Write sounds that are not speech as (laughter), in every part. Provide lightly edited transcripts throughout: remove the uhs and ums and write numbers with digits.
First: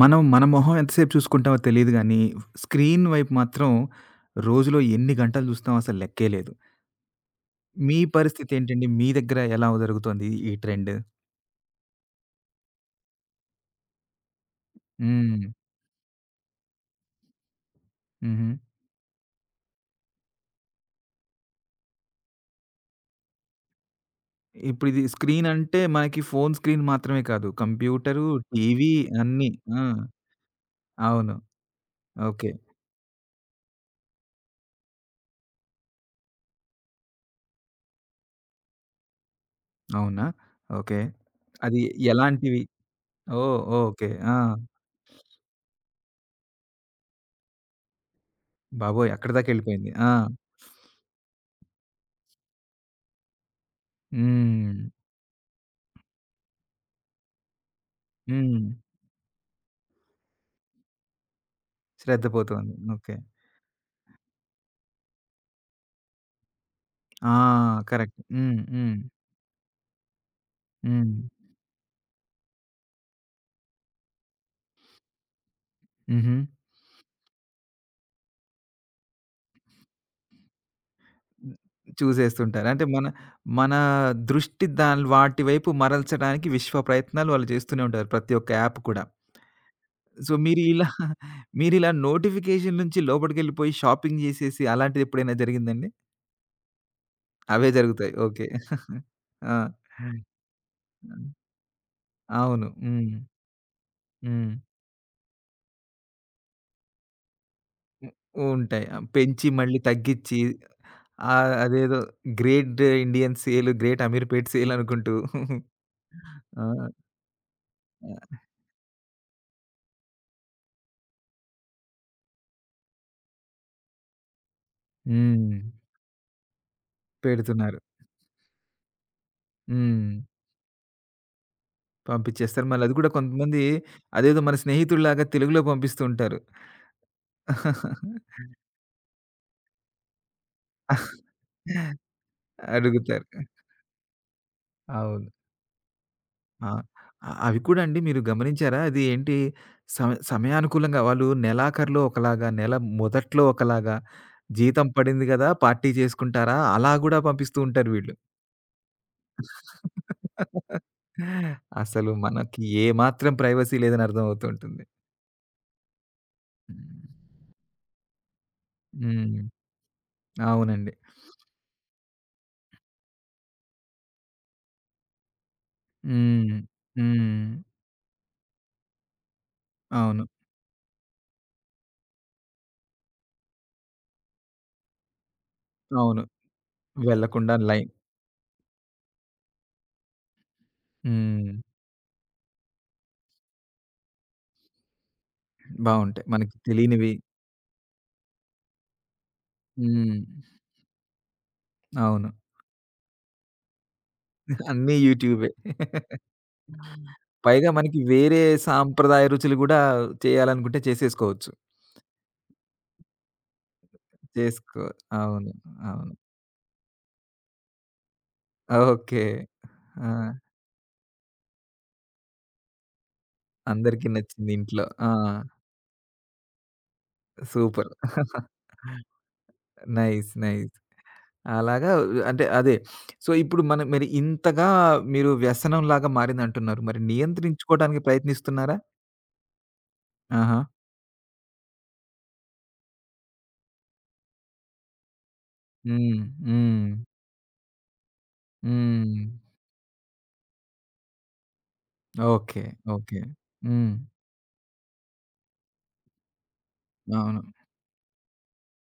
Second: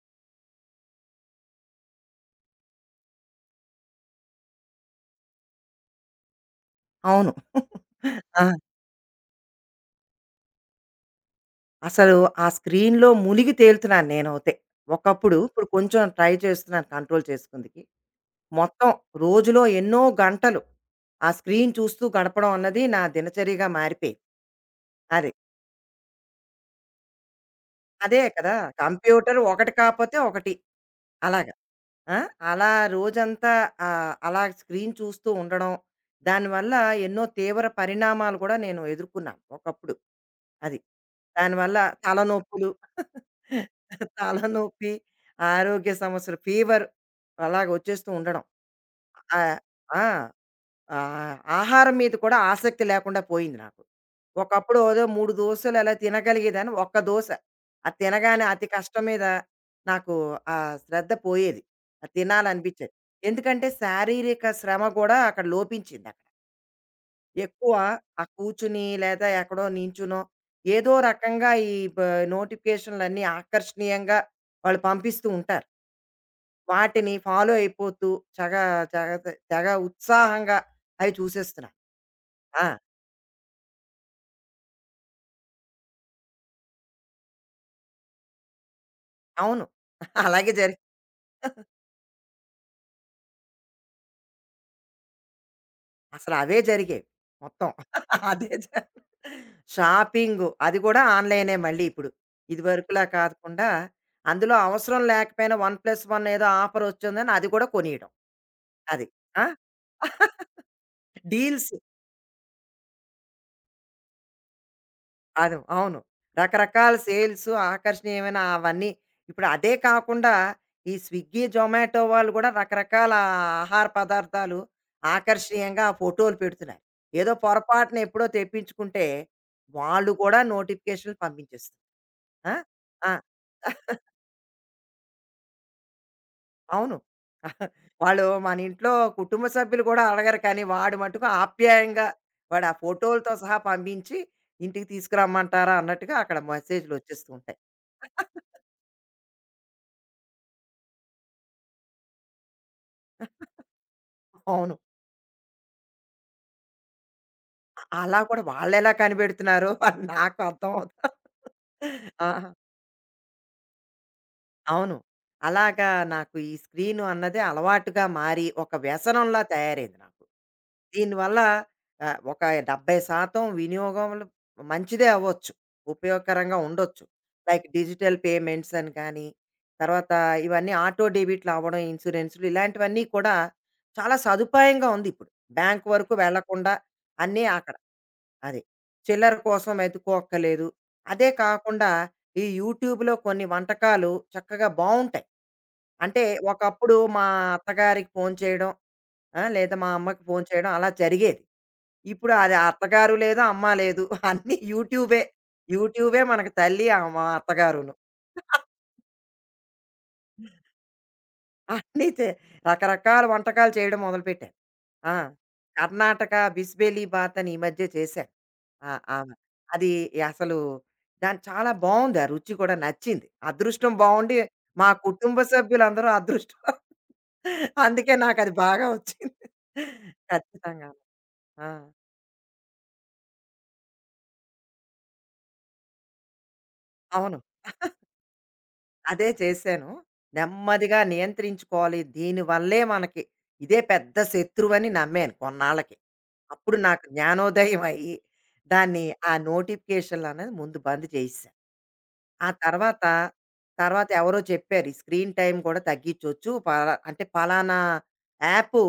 మనం మన మొహం ఎంతసేపు చూసుకుంటామో తెలీదు గానీ, స్క్రీన్ వైపు మాత్రం రోజులో ఎన్ని గంటలు చూస్తామో అసలు లెక్కే లేదు. అవును. మీ ఆ! పరిస్థితేంటండి? మీ దగ్గర ఎలా జరుగుతోంది ఈ ట్రెండ్? అసలు ఆ స్క్రీన్‌లో మునిగి తేలుతున్నాను నేనైతే. ఒకప్పుడు హ్మ్. ఇప్పుడు కొంచెం ట్రై చేస్తున్నాను కంట్రోల్ చేసుకుందికి. హుహు. మొత్తం రోజులో ఎన్నో గంటలు ఆ స్క్రీన్ చూస్తూ గడపడం అన్నది నా దినచర్యగా మారిపోయింది. ఇప్పుడిది అది. స్క్రీన్ అంటే మనకి ఫోను స్క్రీన్ మాత్రమే కాదు. అదే కంప్యూటరు, కదా! టీవీ కంప్యూటర్ అన్నీ. ఒకటి ఆ! కాపోతే ఒకటి అవును. అలాగా. ఆ! ఓకే. అలా రోజంతా అలా స్క్రీన్ చూస్తూ ఉండడం, దానివల్ల ఎన్నో తీవ్ర పరిణామాలు కూడా నేను ఎదుర్కొన్నాను ఒకప్పుడు. అవునా? అది. ఓకే. దానివల్ల అది ఎలాంటివి? తలనొప్పులు, (laughs) ఓహ్! ఓకే. ఆ! తలనొప్పి, ఆరోగ్య సమస్యలు, ఫీవర్ అలాగ వచ్చేస్తూ ఉండడం. బాబోయ్! అక్కడి ఆహ్, దాకెళ్ళిపోయింది. ఆ! ఆ! ఆహారం మీద కూడా ఆసక్తి లేకుండా పోయింది నాకు. హ్మ్. ఒకప్పుడు ఏదో 3 దోసలు అలా తినగలిగేదాన్ని. ఒక్క దోస. అది తినగానే హ్మ్. అతి కష్టం మీద నాకు ఆ శ్రద్ధ పోయేది. అది శ్రద్ధ పోతోంది. తినాలనిపించేది. ఓకే. ఎందుకంటే శారీరక శ్రమ కూడా అక్కడ లోపించింది. ఆ! ఎక్కువ కరెక్ట్. ఆ హ్మ్. కూర్చుని హ్మ్. లేదా ఎక్కడో నించునో ఏదో హ్మ్. రకంగా నోటిఫికేషన్లన్నీ ఆకర్షణీయంగా వాళ్ళు పంపిస్తూ ఉంటారు హుహు. వాటిని ఫాలో అయిపోతూ చగ చగ చగ ఉత్సాహంగా అవి చూసేస్తున్నారు ఆ, చూసేస్తుంటారు. అంటే మన మన దృష్టి దాని వాటి వైపు మరల్చడానికి విశ్వ ప్రయత్నాలు వాళ్ళు చేస్తూనే ఉంటారు. ప్రతి ఒక్క యాప్ కూడా. అవును సో, అలాగే మీరు జరి ఇలా మీరిలా నోటిఫికేషన్ నుంచి లోపటికెళ్ళిపోయి షాపింగ్ చేసేసి అలాంటిది ఎప్పుడైనా జరిగిందండి? అసలు అవే జరిగేవి అవే మొత్తం జరుగుతాయి. ఓకే. అదే ఆ! షాపింగ్ అది కూడా ఆన్లైనే మళ్ళీ ఇప్పుడు ఇది అవును. వరకులా హ్మ్. కాకుండా హ్మ్. అందులో అవసరం లేకపోయినా వన్ ప్లస్ వన్ ఏదో ఆఫర్ వచ్చిందని అది కూడా కొనియడం ఉంటాయి. అది. ఆ! పెంచి మళ్ళీ తగ్గిచ్చి (laughs) ఆహ్, డీల్స్. అదేదో great Indian sale, great Ameerpet sale అనుకుంటూ అది. అవును. ఆ! రకరకాల సేల్స్ ఆ! ఆకర్షణీయమైన అవన్నీ. ఇప్పుడు అదే కాకుండా ఈ స్విగ్గీ, జొమాటో వాళ్ళు కూడా రకరకాల ఆహార పదార్థాలు హ్మ్. ఆకర్షణీయంగా ఫోటోలు పెడుతున్నారు. ఏదో పెడుతున్నారు. పొరపాటున ఎప్పుడో తెప్పించుకుంటే, వాళ్ళు హ్మ్. కూడా నోటిఫికేషన్‌లు పంపించేస్తున్నారు. ఆ! పంపించేస్తారు. మళ్ళది కూడా ఆ! కొంతమంది అదేదో మన స్నేహితుడిలాగా తెలుగులో పంపిస్తూ ఉంటారు. అవును. (laughs) వాళ్ళు మన ఇంట్లో కుటుంబ సభ్యులు కూడా అడగరు కానీ, వాడు మటుకు ఆప్యాయంగా వాడు ఆ అడుగుతారు. ఫోటోలతో సహా పంపించి, "ఇంటికి అవును. తీసుకురమ్మంటారా?" అన్నట్టుగా అక్కడ ఆ! మెసేజ్‌లొచ్చేస్తూ అవి ఉంటాయి. కూడా అండి మీరు (laughs) గమనించారా? అది ఏంటి సమయానుకూలంగా వాళ్ళు నెలాఖరులో ఒకలాగా, నెల మొదట్లో ఒకలాగా, అవును. జీతం పడింది గదా! పార్టీ చేసుకుంటారా? అలా గూడా పంపిస్తూ ఉంటారు వీళ్ళు. అలా కూడా వాళ్ళెలా కనిపెడుతున్నారో అని నాకు అర్థం అవుత అసలు ఆహా! మనకి ఏ మాత్రం ప్రైవసీ లేదని అర్థమవుతూ ఉంటుంది. అవును. అలాగా నాకు ఈ హ్మ్. స్క్రీను అన్నది అలవాటుగా మారి, ఒక వ్యసనంలా హ్మ్. తయారైంది నాకు. అవునండి. దీనివల్ల ఒక 70% వినియోగంలో మంచిదే అవ్వచ్చు. హ్మ్. ఉపయోగకరంగా ఉండొచ్చు. హ్మ్. లైక్ డిజిటల్ పేమెంట్స్ అని కానీ, తర్వాత అవును. ఇవన్నీ ఆటో డెబిట్లు అవ్వడం, ఇన్సూరెన్స్‌లు ఇలాంటివన్నీ కూడా చాలా సదుపాయంగా ఉంది ఇప్పుడు. బ్యాంక్ వరకు అవును. వెళ్ళకుండా అన్నీ వెళ్ళకుండా అక్కడ. లైన్ అది. చిల్లర కోసం వెతుక్కోక్కర్లేదు. అదే హ్మ్. కాకుండా ఈ యూట్యూబ్‌లో కొన్ని వంటకాలు చక్కగా బావుంటాయి. అంటే బావుంటాయి. మనకి ఒకప్పుడు తెలియనివి మా అత్తగారికి ఫోను చేయడం, ఆ! లేదా మా హ్మ్. అమ్మకి ఫోను చేయడం అలా జరిగేది. అవును. ఇప్పుడు అది అత్తగారు లేదు, అమ్మ లేదు. (laughs) అన్నీ అన్నీ యూట్యూబే. యూట్యూబే. యూట్యూబే మనకు తల్లి, ఆ మా పైగా అత్తగారును. మనకి వేరే (laughs) సాంప్రదాయ రుచులు గూడా చేయాలనుకుంటే చేసేసుకోవచ్చు. అన్నీ తె రకరకాల వంటకాలు చేయడం మొదలుపెట్టాను. చేసుకో ఆ! అవును. అవును. కర్ణాటక బిస్బెలి బాత్ అని ఈ మధ్య చేశాను. ఆ! ఓకే. ఆమె. అది ఆ! అసలు దాని చాలా బావుంది. ఆ రుచి కూడా నచ్చింది. అదృష్టం అందరికీ బావుండి, నచ్చింది ఇంట్లో. మా ఆ! కుటుంబ సభ్యులందరూ అదృష్టం (laughs) సూపర్. అందుకే నాకది బాగా వచ్చింది. నైస్. నైస్. ఖచ్చితంగాను. ఆ! అలాగా అంటే అదే. సో, ఇప్పుడు మనం మరి ఇంతగా మీరు వ్యసనంలాగా మారిందంటున్నారు. మరి అవును. నియంత్రించుకోవడానికి ప్రయత్నిస్తున్నారా? అదే చేశాను. ఆహా! నెమ్మదిగా నియంత్రించుకోవాలి. దీనివల్లే మనకి ఇదే పెద్ద శత్రువని నమ్మాను కొన్నాళ్ళకి. హ్మ్. అప్పుడు హ్మ్. నాకు జ్ఞానోదయం అయ్యి, దాన్ని హ్మ్. ఆ నోటిఫికేషన్‌లనేది ముందు బంద్ చేసేశా. ఆ ఓకే. తర్వాత, ఓకే. హ్మ్. తర్వాత ఎవరో చెప్పారు. ఈ స్క్రీన్ టైమ్ కూడా తగ్గించొచ్చు. పలా అంటే అవును. పలానా యాపు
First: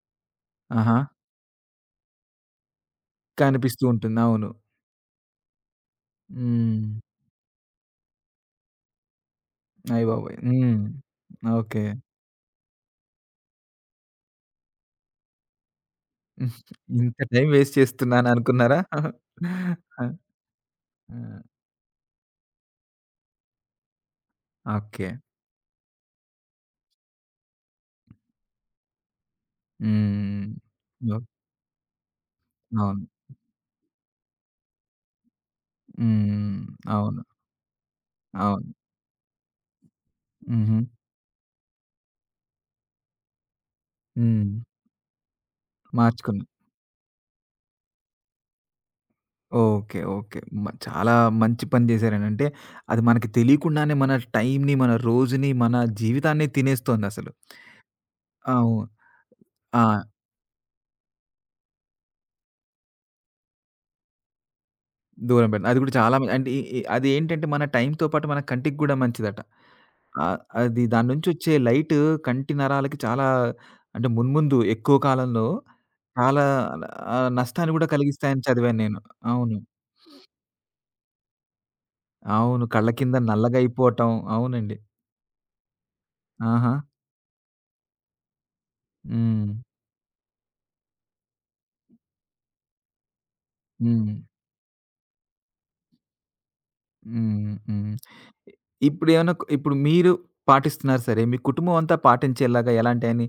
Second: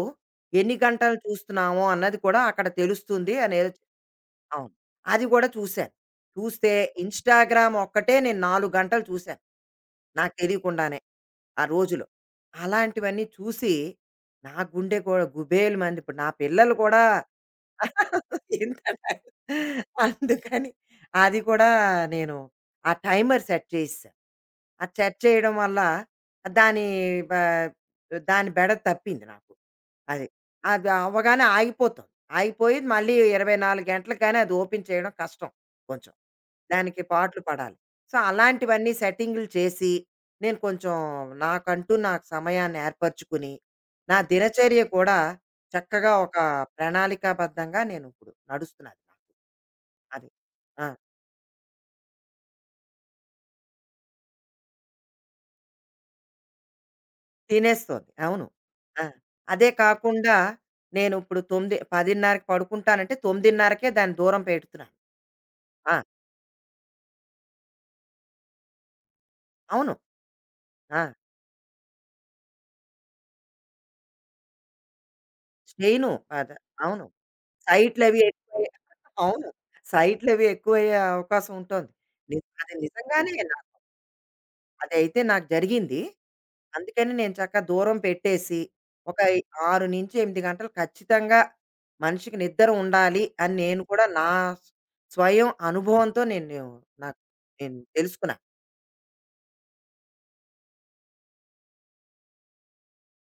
ఎన్ని ఆహా! గంటలు చూస్తున్నాము అన్నది కూడా అక్కడ తెలుస్తుంది అనేదో కనిపిస్తూ ఉంటుంది. అవును. అవును. అది కూడా చూశాను. చూస్తే హ్మ్. ఇన్‌స్టాగ్రామ్ ఒక్కటే నేను 4 గంటలు చూశాను నాకు అయ్యబాబోయ్! హ్మ్. తెలియకుండానే. ఆ ఓకే. రోజులో. అలాంటివన్నీ చూసి నా గుండె కూడా గుబేలమంది. ఇప్పుడు నా ఉహ్, పిల్లలు కూడా ఇంత టైం వేస్ట్ చేస్తున్నాను (laughs) అనుకున్నారా? ఆ! ఇంతలాగ. అందుకని ఆ! అది కూడా నేను ఆ టైమర్ సెట్ చేసేసాను. ఆ ఓకే. సెట్ చేయడం వల్ల దాని బ దాని బెడ తప్పింది నాకు. అది. హ్మ్. అది ఓహ్! అవ్వగానే ఆగిపోతుంది. ఆగిపోయి అవును. మళ్ళీ 24 గంటలకైనా అది ఓపెన్ చేయడం కష్టం కొంచెం. హ్మ్. దానికి అవును. పాట్లు పడాలి. సో, అవును. అలాంటివన్నీ సెట్టింగులు చేసి, నేను హుహు. కొంచెం నాకంటూ నాకు సమయాన్ని ఏర్పరచుకుని, నా హ్మ్. దినచర్య కూడా చక్కగా ఒక మార్చుకున్నా. ప్రణాళికాబద్ధంగా నేను ఇప్పుడు నడుస్తున్నది ఓకే. అది. ఓకే. మ ఆ! చాలా మంచి పని చేశారండి. అంటే అది మనకి తెలియకుండానే మన టైమ్‌ని, మన రోజుని, మన జీవితాన్నే తినేస్తోందసలు. తినేస్తోంది. అవును. అవును. ఆ! అదే ఆ! కాకుండా నేను ఇప్పుడు 9 10:30కి పడుకుంటానంటే 9:30కే దాన్ని దూరం పెడుతున్నాను. దూరం పెడుతుంది. అది కూడా ఆ! చాలా మ అంటే ఇ ఇ అదేంటంటే మన టైమ్‌తో పాటు మన కంటికి గూడా మంచిదట. అవును. ఆహ్, అది ఆ! దాని నుంచి వచ్చే లైట్ కంటి నరాలకి చాలా అంటే మున్ముందు ఎక్కువ కాలంలో స్టెయిను చాలా అద అవును. ఆహ్, నష్టాన్ని గూడా సైట్‌లవి కలిగిస్తాయని ఎక్కువయ్యే చదివాను నేను. అవును. అవును. సైట్‌లవి ఎక్కువయ్యే అవకాశం ఉంటోంది. ని అవును. అది కళ్ళ కింద నిజంగానే నల్లగా నా అయిపోవటం. అవునండి. అదైతే నాకు జరిగింది. ఆహా! అందుకని నేను చక్కగా దూరం పెట్టేసి, ఒక హ్మ్. 6-8 గంటలు ఖచ్చితంగా మనిషికి నిద్ర ఉండాలి అని నేను కూడా హ్మ్. నా స్వయం అనుభవంతో నాకు హ్మ్. నేను హ్మ్. తెలుసుకున్నా. ఇ ఇప్పుడేమన్నా క్ ఇప్పుడు మీరు పాటిస్తున్నారు సరే, మీ కుటుంబం అంతా పాటించేలాగా ఎలాంటైని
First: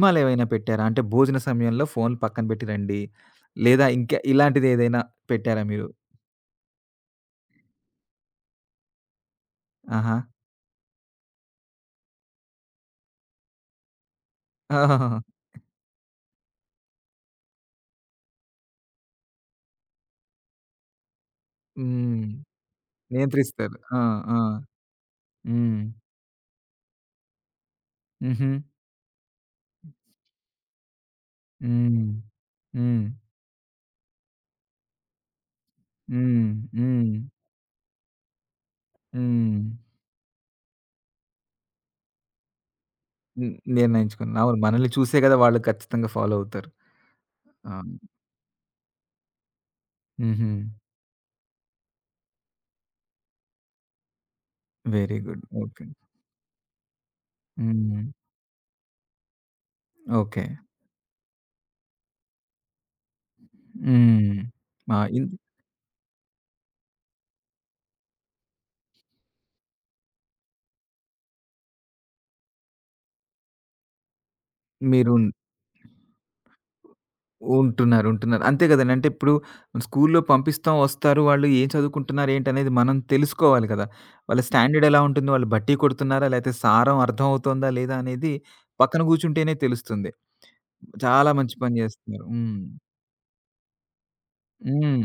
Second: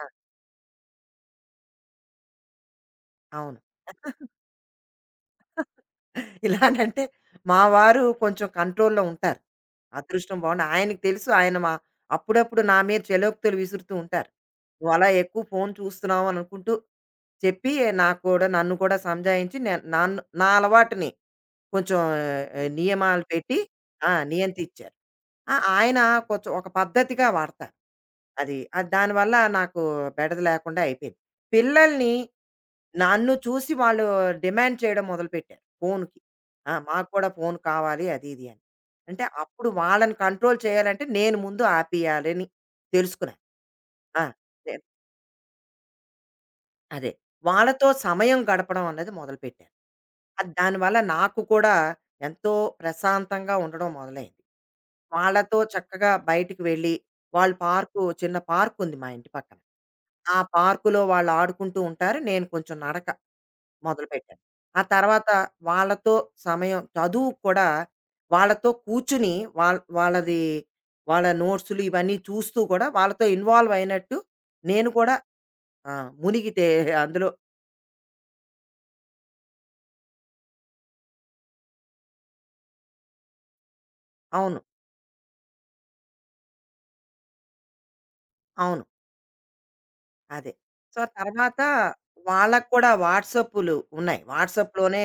ఆ! పెట్టారా? అంటే భోజన సమయంలో ఫోన్‌లు పక్కన పెట్టి రండి. అవును. లేదా ఇంకా ఇలాంటిదేదైనా పెట్టారా మీరు? (laughs) ఇలానంటే మా వారు కొంచెం కంట్రోల్‌లో ఉంటారు. ఆహా! అదృష్టం బావుండి ఆయనకి తెలుసు ఆయన మా అప్పుడప్పుడు నా మీద చెలోక్తులు విసురుతూ ఉంటారు. (laughs) "నువ్వు అలా ఓహోహోహో! ఎక్కువ ఫోను చూస్తున్నావు" అని అనుకుంటూ చెప్పి నాకు కూడా నన్ను కూడా సంజాయించి నే నన్ను నా అలవాటుని కొంచెం హ్మ్. నియమాలు పెట్టి నియంత్రిస్తారు. ఆ! ఆ! ఆ! నియంత్రించారు. ఆ! హ్మ్. ఆయన కొంచెం ఒక పద్ధతిగా వాడతారు. హుహు. అది. అది దానివల్ల నాకు బెడద లేకుండా అయిపోయింది. హ్మ్. పిల్లల్ని హ్మ్. నన్ను చూసి వాళ్ళు డిమాండ్ చేయడం మొదలుపెట్టారు ఫోనుకి. హ్మ్. ఆ! "మాకు హ్మ్. కూడా ఫోను కావాలి" అది ఇది అని. అంటే హ్మ్. అప్పుడు వాళ్ళని కంట్రోల్ చేయాలంటే నేను ముందు ఆపేయాలని తెలుసుకున్నాను. హ్మ్. ఆ! నిర్ణయించుకున్నారు. అవును. నేను మనల్ని చూసే కదా! వాళ్ళు ఖచ్చితంగా ఫాలో అవుతారు. అదే. వాళ్ళతో అవును. సమయం గడపడం అన్నది మొదలుపెట్టాను. హుహు. అది దానివల్ల నాకు కూడా ఎంతో ప్రశాంతంగా ఉండడం మొదలైంది. Very good. వాళ్ళతో ఓకే. చక్కగా బయటికి వెళ్ళి, వాళ్ళు పార్కు హ్మ్. చిన్న పార్కుంది మా ఇంటి పక్కన. ఆ ఓకే. పార్కులో వాళ్ళు ఆడుకుంటూ ఉంటారు. నేను కొంచెం నడక హ్మ్. మొదలుపెట్టాను. ఆ ఆ! ఇన్ తర్వాత వాళ్ళతో సమయం చదువు కూడా వాళ్ళతో కూర్చుని వాళ్ళది వాళ్ళ నోట్స్‌లు ఇవన్నీ చూస్తూ కూడా వాళ్ళతో ఇన్వాల్వ్ అయినట్టు నేను మీరు కూడా ఆ! మునిగితే అందులో ఉంటున్నారు. ఉంటున్నారు. అంతే కదండీ. అంటే ఇప్పుడు స్కూల్లో పంపిస్తాం, వస్తారు. వాళ్ళు ఏం చదువుకుంటున్నారు, ఏంటనేది మనం తెలుసుకోవాలి కదా! వాళ్ళ అవును. స్టాండర్డ్ ఎలా ఉంటుంది? వాళ్ళు బట్టి కొడుతున్నారా? లేతే సారం అర్థం అవుతోందా లేదా? అనేది అవును. పక్కన కూర్చుంటేనే తెలుస్తుంది. అదే. సో, చాలా మంచి తర్వాత పని చేస్తున్నారు. హ్మ్. వాళ్ళకి కూడా వాట్సాప్పులు ఉన్నాయి. హ్మ్. వాట్సాప్‌లోనే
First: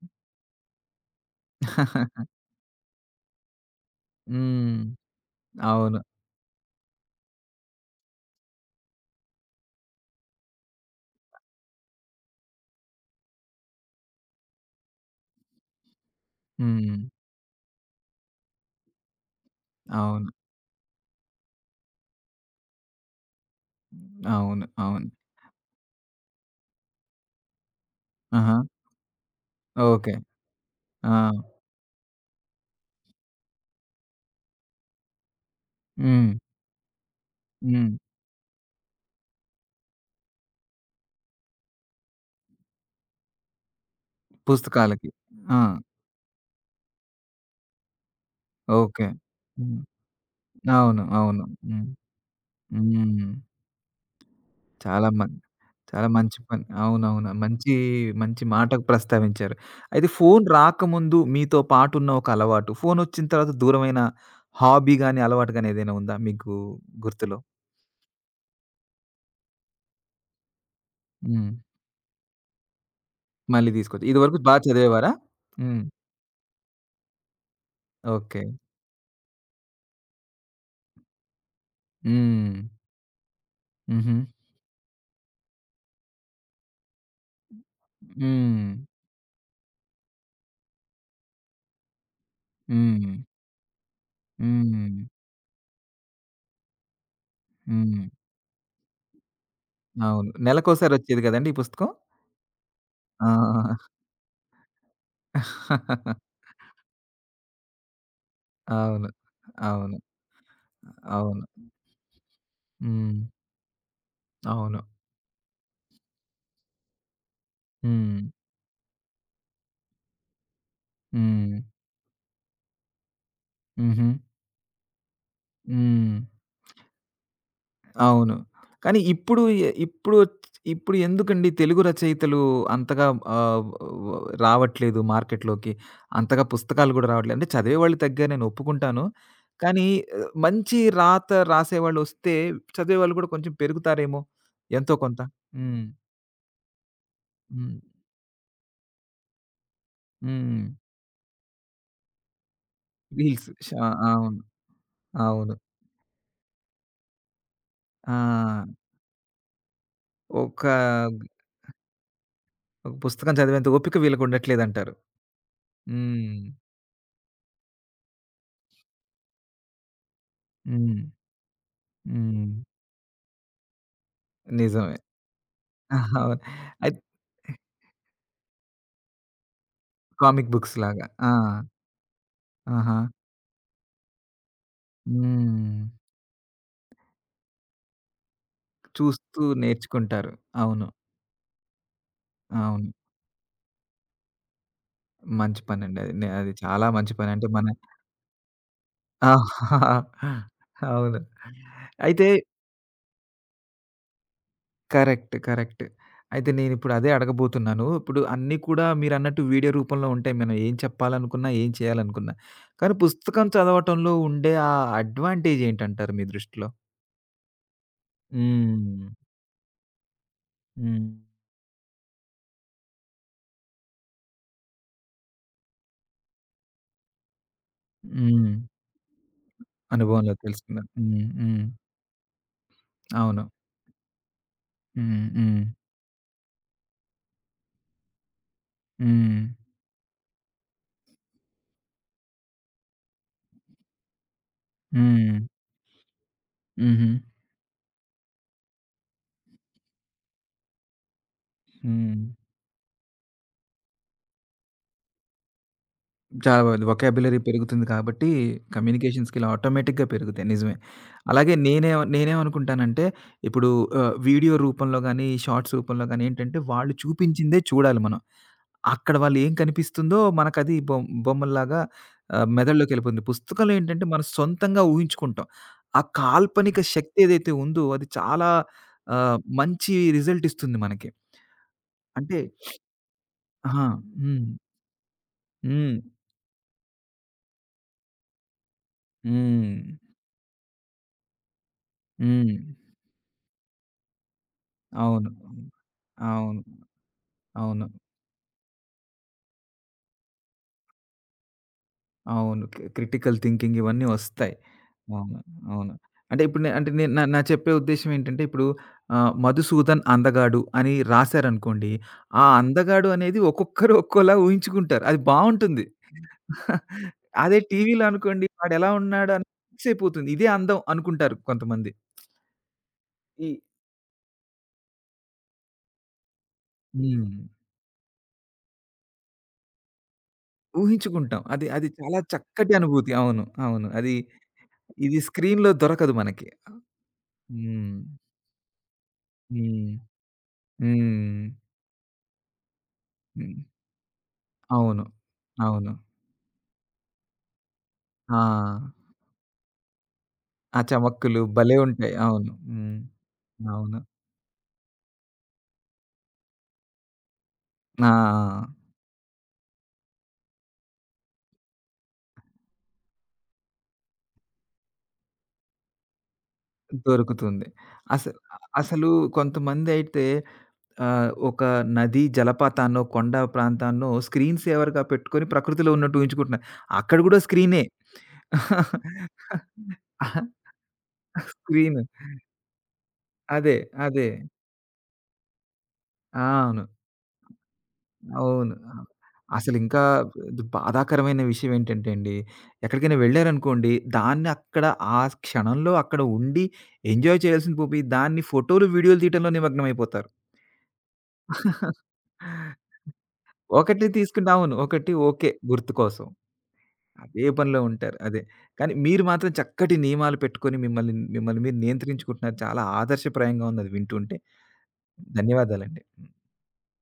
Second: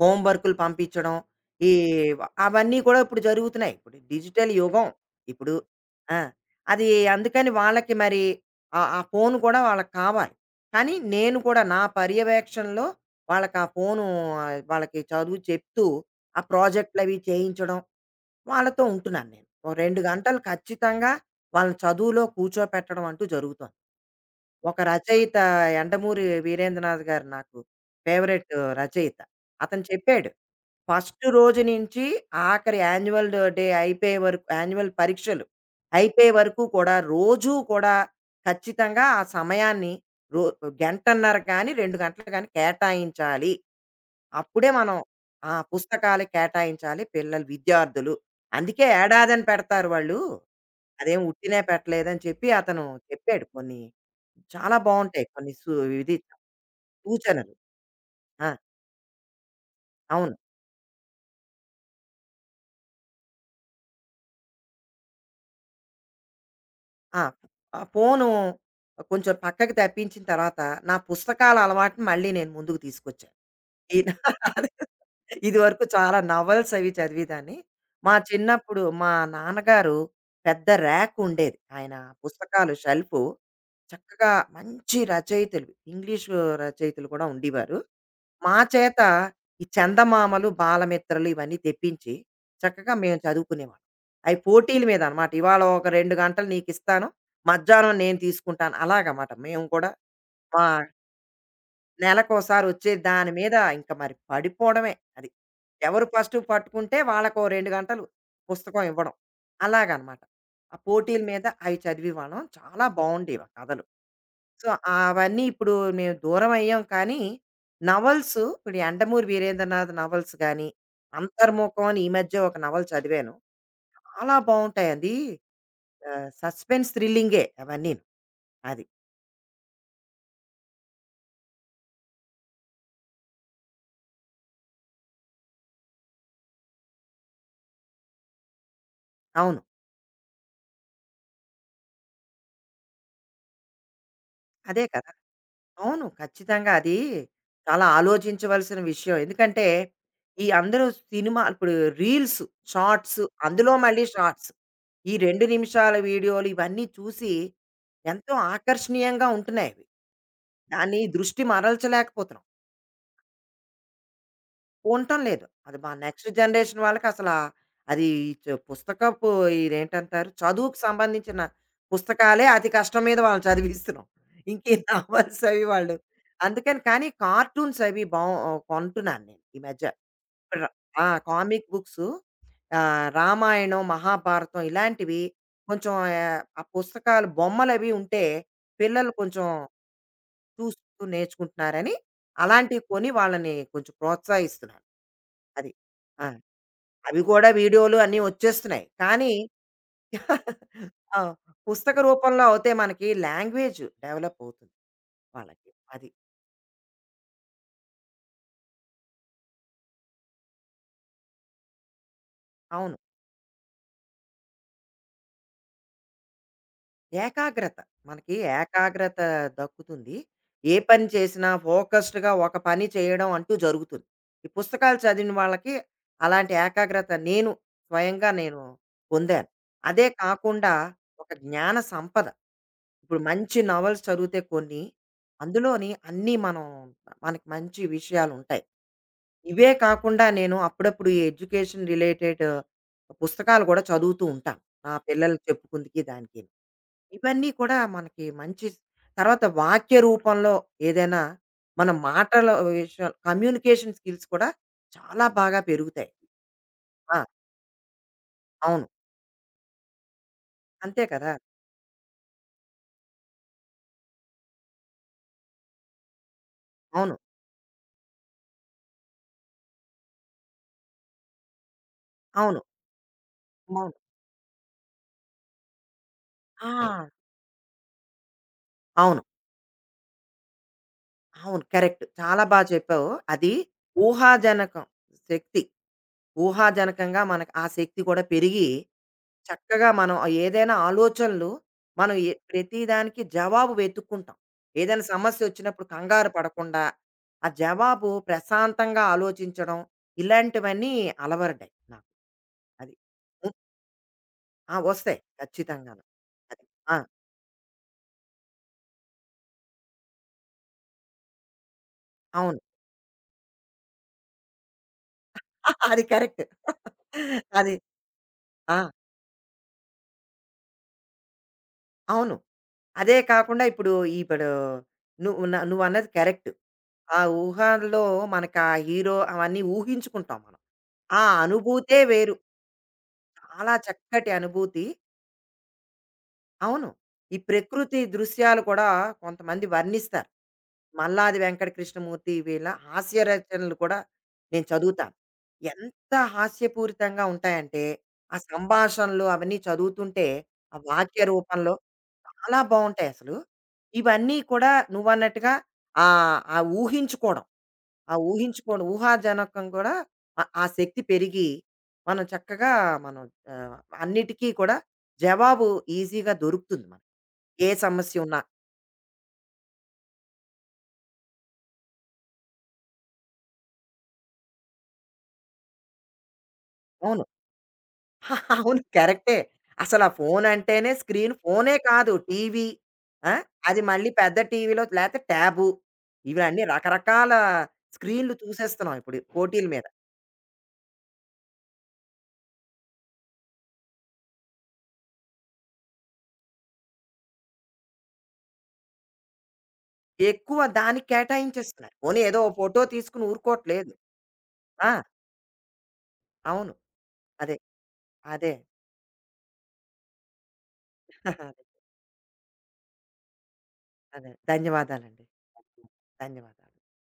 హోమ్ వర్కులు పంపించడం. ఈ (laughs) అవన్నీ కూడా ఇప్పుడు జరుగుతున్నాయి. ఇప్పుడు డిజిటల్ హ్మ్. యుగం ఇప్పుడు. అవును. ఆ! అది అందుకని వాళ్ళకి మరి ఆ ఆ ఫోను కూడా వాళ్ళకి కావాలి. కానీ నేను కూడా నా పర్యవేక్షణలో వాళ్ళకి ఆ ఫోను వాళ్ళకి చదువు చెప్తూ, ఆ హ్మ్. ప్రాజెక్ట్‌లవి చేయించడం, వాళ్ళతో ఉంటున్నాను నేను. ఓ 2 అవును. గంటలు ఖచ్చితంగా వాళ్ళని చదువులో కూర్చోపెట్టడం అంటూ జరుగుతోంది. అవును. ఒక అవును. రచయిత యండమూరి వీరేంద్రనాథ్ గారు నాకు ఫేవరెట్ ఆహా! రచయిత. అతను ఓకే. చెప్పాడు. ఆ! ఫస్ట్ రోజు నుంచి ఆఖరి యాన్యువల్ డే అయిపోయే వరకు యాన్యువల్ పరీక్షలు అయిపోయే హ్మ్. వరకు కూడా రోజూ హ్మ్. కూడా ఖచ్చితంగా ఆ సమయాన్ని రో గంటన్నర కానీ, 2 గంటలు కానీ కేటాయించాలి. అప్పుడే మనం పుస్తకాలకి. ఆ! ఆ! పుస్తకాలకి కేటాయించాలి పిల్లలు, విద్యార్థులు. అందుకే ఓకే. ఏడాదని హ్మ్. పెడతారు వాళ్ళు. అవును. అదేం అవును. ఉట్టినే హ్మ్. పెట్టలేదని చెప్పి అతను హ్మ్. చెప్పాడు కొన్ని. చాలా చాలా బావుంటాయి మం కొన్ని సు చాలా ఇది మంచి పని. అవునవును. సూచనలు. మంచి, మంచి ఆ! మాట ప్రస్తావించారు. అయితే అవును. ఫోను రాకముందు మీతో పాటున్న ఒక అలవాటు, ఫోనొచ్చిన తర్వాత దూరమైన హాబీ గాని, అలవాటు గాని ఏదైనా ఉందా మీకు ఆ! గుర్తులో? ఆ ఫోను కొంచెం పక్కకి తప్పించిన తర్వాత, నా హ్మ్. పుస్తకాల అలవాటుని మళ్ళీ నేను ముందుకు తీసుకొచ్చాను. మళ్ళీ ఈ తీసుకొచ్చి ఇదివరకు బా అదే చదివేవారా? హ్మ్. ఇదివరకు (laughs) చాలా నవల్స్ అవి చదివేదాన్ని. మా ఓకే. చిన్నప్పుడు మా నాన్నగారు పెద్ద ర్యాక్ ఉండేది. ఆయన హ్మ్. పుస్తకాలు షెల్ఫు హుహు. చక్కగా మంచి రచయితలు ఇంగ్లీషు రచయితలు కూడా ఉండేవారు. మా హ్మ్. చేత ఈ చందమామలు, బాలమిత్రలు ఇవన్నీ తెప్పించి చక్కగా హ్మ్. మేము చదువుకునేవాళ్ళం. అవి పోటీల హ్మ్. మీద అనమాట. ఇవాళ ఒక 2 గంటలు నీకిస్తాను. మధ్యాహ్నం హ్మ్. నేను తీసుకుంటాను. అలాగమాట మేము కూడా అవును. మా నెలకోసారొచ్చేది గదండీ ఈ పుస్తకం? నెలకోసారి వచ్చే దాని మీద ఆ! ఇంక మరి పడిపోవడమే అది. ఎవరు (laughs) ఫస్టు పట్టుకుంటే వాళ్ళకో 2 గంటలు పుస్తకం అవును. ఇవ్వడం. అవును. అలాగనమాట. ఆ పోటీల అవును. మీద అవి చదివేవాళ్ళం. చాలా హ్మ్. బావుండేవి ఆ కథలు. సో, అవును. అవన్నీ ఇప్పుడు మేము దూరమయ్యాం కానీ, హ్మ్. నవల్సు ఇప్పుడు 'యండమూరి వీరేంద్రనాథ్' నవల్స్ గాని, హ్మ్. 'అంతర్ముఖం' అని ఈ మధ్య ఒక నవల చదివాను. హుహు. చాలా బావుంటాయండి. హ్మ్. సస్పెన్స్ థ్రిల్లింగే అవన్నీను. అవును. అది. కానీ ఇప్పుడు ఎ ఇప్పుడు ఇప్పుడు ఎందుకండి తెలుగు రచయితలు అంతగా ఆహ్, వ రావట్లేదు మార్కెట్‌లోకి? అంతగా పుస్తకాలు గూడా రావట్లేదు. అంటే చదివేవాళ్ళు తగ్గారు నేను ఒప్పుకుంటాను. అవును. కానీ ఆహ్, మంచి రాత రాసేవాళ్ళొస్తే చదివేవాళ్ళు గూడా కొంచెం పెరుగుతారేమో అదే ఎంతో కదా! కొంత. హ్మ్. అవును. ఖచ్చితంగా. అది హ్మ్. చాలా ఆలోచించవలసిన విషయం. ఎందుకంటే, ఈ హ్మ్. అందరూ సినిమా ఇప్పుడు రీల్స్, షార్ట్స్ రీల్స్. అందులో షా మళ్ళీ అవును. షార్ట్స్. ఈ 2 అవును. నిమిషాల వీడియోలు ఇవన్నీ చూసి ఎంతో ఆ! ఆకర్షణీయంగా ఉంటున్నాయి అవి. ఒక దాన్ని దృష్టి మరల్చలేకపోతున్నాం. ఒక పుస్తకం చదివేంత ఓపిక వీళ్ళకుండట్లేదంటారు. ఉండటం లేదు. అది మా నెక్స్ట్ హ్మ్. జనరేషన్ వాళ్ళకి అసలా అది పుస్తకపు ఇదేంటంటారు, చదువుకు హ్మ్. సంబంధించిన పుస్తకాలే హ్మ్. అతి కష్టం మీద వాళ్ళని చదివిస్తున్నాం. ఇంకే నిజమే. నావల్స్ (laughs) అవి వాళ్ళు అవును. అందుకని అయి కానీ కార్టూన్స్ అవి బా కొంటున్నాను నేను ఈ మధ్య. కామిక్ ర బుక్స్ ఆ! లాగా. ఆ! కామిక్ బుక్సు ఆహా! రామాయణం, మహాభారతం ఇలాంటివి హ్మ్. కొంచెం ఆ పుస్తకాలు బొమ్మలవి ఉంటే పిల్లలు చూస్తూ కొంచెం నేర్చుకుంటారు. అవును. చూస్తూ నేర్చుకుంటున్నారని, అలాంటివి అవును. కొని వాళ్ళని కొంచెం ప్రోత్సహిస్తున్నాను. మంచి అది. పనండి అది. ఆ! నే అది చాలా మంచి అవి పని. అంటే కూడా మన వీడియోలు అన్నీ వచ్చేస్తున్నాయి. కానీ ఆ! (laughs) ఆ! అవును. పుస్తక అయితే రూపంలో అవుతే మనకి లాంగ్వేజ్ డెవలప్ అవుతుంది కరెక్ట్. వాళ్ళకి. కరెక్ట్. అది. అయితే నేనిప్పుడు అదే అడగబోతున్నాను. ఇప్పుడు అన్నీ కూడా మీరన్నట్టు వీడియో రూపంలో ఉంటాయి. మనం ఏం చెప్పాలనుకున్నా, ఏం చేయాలనుకున్నా. కానీ అవును. పుస్తకం చదవటంలో ఉండే ఆ అడ్వాంటేజ్ ఏంటంటారు మీ దృష్టిలో? ఏకాగ్రత. మనకి హ్మ్. ఏకాగ్రత దక్కుతుంది. ఏ పని హ్మ్. చేసినా ఫోకస్డ్‌గా ఒక పని చేయడం అంటూ జరుగుతుంది. ఈ పుస్తకాలు చదివిన వాళ్ళకి అలాంటి ఏకాగ్రత నేను స్వయంగా హ్మ్. నేను పొందాను. అదే అనుభవంలో కాకుండా తెలుసుకున్నారు. హ్మ్. ఒక హ్మ్. జ్ఞాన సంపద. ఇప్పుడు అవును. మంచి నవల్స్ చదివితే కొన్ని, హ్మ్. హ్మ్. అందులోని అన్నీ మనం మనకి మంచి విషయాలుంటాయి. హ్మ్. ఇవే కాకుండా నేను అప్పుడప్పుడు ఈ ఎడ్యుకేషన్ రిలేటెడ్ పుస్తకాలు కూడా చదువుతూ ఉంటాను. నా హ్మ్. పిల్లలకి చెప్పుకుందికి దానికి. హుహు. ఇవన్నీ కూడా మనకి మంచి తర్వాత వాక్య రూపంలో ఏదైనా మన హ్మ్. మాటల విషయం కమ్యూనికేషన్ స్కిల్స్ కూడా చాలా బాగా పెరుగుతాయి. చాలా బాగుంది. ఆ! వొకాబ్యులరీ పెరుగుతుంది కాబట్టి, అవును. కమ్యూనికేషన్ స్కిల్ ఆటోమేటిక్‌గా పెరుగుతాయి. నిజమే. అంతే కదా! అలాగే నేనేమనుకుంటానంటే, ఇప్పుడు ఆహ్, వీడియో రూపంలో గాని, షార్ట్స్ రూపంలో గాని ఏంటంటే, వాళ్ళు అవును. చూపించిందే చూడాలి మనం. అక్కడ వాళ్ళు ఏం కనిపిస్తుందో మనకది బొమ్ బొమ్మల్లాగా ఆహ్, అవును. మెదడులోకెళ్ళిపోతుంది. పుస్తకాలు అవును. ఏంటంటే, మనం సొంతంగా ఊహించుకుంటాం. ఆ ఆ! కాల్పనిక అది. శక్తి ఏదైతే ఉందో, అది చాలా అవును. ఆహ్, మంచి రిజల్ట్ ఇస్తుంది మనకి. అవును. కరెక్ట్. అంటే చాలా బా చెప్పావు. అది ఆ! హ్మ్. ఊహాజనకం శక్తి. హ్మ్. ఊహాజనకంగా మనకు ఆ శక్తి కూడా పెరిగి హ్మ్. చక్కగా మనం ఆ ఏదైనా ఆలోచనలు మనం హ్మ్. ప్రతిదానికి జవాబు వెతుక్కుంటాం ఏదైనా అవును. సమస్య వచ్చినప్పుడు కంగారు అవును. పడకుండా ఆ అవును. జవాబు ప్రశాంతంగా ఆలోచించడం ఇలాంటివన్నీ అలవరడాయి నాకు అవును. క్రి అది క్రిటికల్ ఉ, థింకింగ్ ఇవన్నీ వస్తాయి. వస్తాయి అవును. అవును. ఖచ్చితంగా అంటే ఇప్పుడు అది నే అంటే ఆ, నేను నా నా చెప్పే ఉద్దేశ్యం ఏంటంటే ఇప్పుడు ఆహ్, 'మధుసూదన్ అందగాడు' అని రాసారనుకోండి. ఆ అవును అందగాడు అనేది ఒక్కొక్కరు ఒక్కోలా ఊహించుకుంటారు. అది బావుంటుంది. (laughs) అది కరెక్ట్ (laughs) అదే అది టీవీలో అనుకోండి ఆ, వాడెలా ఉన్నాడు అని ఫిక్స్ అయిపోతుంది. ఇదే అందం అనుకుంటారు కొంతమంది. అవును అదే ఈ కాకుండా ఇప్పుడు ఇప్పుడు నువ్వు నువ్వు అన్నది కరెక్ట్ ఆ హ్మ్. ఊహలో మనకు ఆ హీరో అవన్నీ ఊహించుకుంటాం మనం ఆ ఊహించుకుంటాం. అది అది అనుభూతే చాలా వేరు చక్కటి అనుభూతి. అవును. చాలా అవును. అది చక్కటి అనుభూతి. ఇది స్క్రీన్‌లో దొరకదు మనకి. అవును. ఈ హ్మ్. ప్రకృతి దృశ్యాలు కూడా కొంతమంది హ్మ్. వర్ణిస్తారు. మల్లాది హ్మ్. వెంకట కృష్ణమూర్తి వీళ్ళ హాస్య హ్మ్. రచనలు కూడా నేను అవును. చదువుతాను. అవును. ఎంత హాస్యపూరితంగా ఉంటాయంటే, ఆ ఆ! సంభాషణలు అవన్నీ చదువుతుంటే, ఆ ఆ వాక్య చమక్కులు రూపంలో భలే ఉంటాయి. అవును. చాలా హ్మ్. బావుంటాయసలు. అవును. ఇవన్నీ కూడా నువ్వన్నట్టుగా ఆ ఊహించుకోవడం. ఆ ఆ! ఊహించుకోవడం ఊహాజనకం కూడా ఆ ఆ శక్తి పెరిగి మనం చక్కగా మనం ఆ, అన్నిటికీ కూడా జవాబు ఈజీగా దొరుకుతుంది మనకి దొరుకుతుంది. ఏ సమస్య అసలు ఉన్నా అసలు కొంతమందైతే ఆహ్, ఒక నది జలపాతాన్నో, కొండ ప్రాంతాన్నో స్క్రీన్ సేవర్‌గా పెట్టుకొని ప్రకృతిలో ఉన్నట్టు ఊహించుకుంటున్నారు. అక్కడ అవును గూడా స్క్రీనే. (laughs) అవును కరెక్టే అసలు ఆ ఫోన్ (laughs) అంటేనే స్క్రీన్ ఫోనే స్క్రీన్. కాదు టీవీ అదే. అది మళ్ళీ అదే. పెద్ద టీవీలో లేకపోతే ట్యాబు ఆ! ఇవి అన్ని అవును. రకరకాల స్క్రీన్లు అవును. ఆ! చూసేస్తున్నాం ఇప్పుడు పోటీల మీద అసలింకా దు బాధాకరమైన విషయం ఏంటంటే అండి, ఎక్కడికైనా వెళ్లారనుకోండి, దాన్ని అక్కడ ఆ క్షణంలో అక్కడ ఉండి ఎంజాయ్ చేయాల్సింది పోయి, దాన్ని ఫోటోలు, వీడియోలు తీయటంలో నిమగ్నమైపోతారు. ఎక్కువ దానికి కేటాయించేస్తున్నారు పోనీ ఏదో ఓ ఫోటో తీసుకుని ఊరుకోవట్లేదు ఒకటి తీసుకుంటే అవును. ఆ, ఒకటి ఓకే. గుర్తు కోసం. అవును అదే అదే పనిలో ఉంటారు. అదే. అదే కానీ మీరు మాత్రం చక్కటి నియమాలు పెట్టుకొని మిమ్మల్ని మిమ్మల్ని (laughs) మీరు నియంత్రించుకుంటున్నారు. చాలా ఆదర్శప్రాయంగా ఉందది అదే. వింటుంటే. ధన్యవాదాలండి. ధన్యవాదాలండి. ధన్యవాదాలు.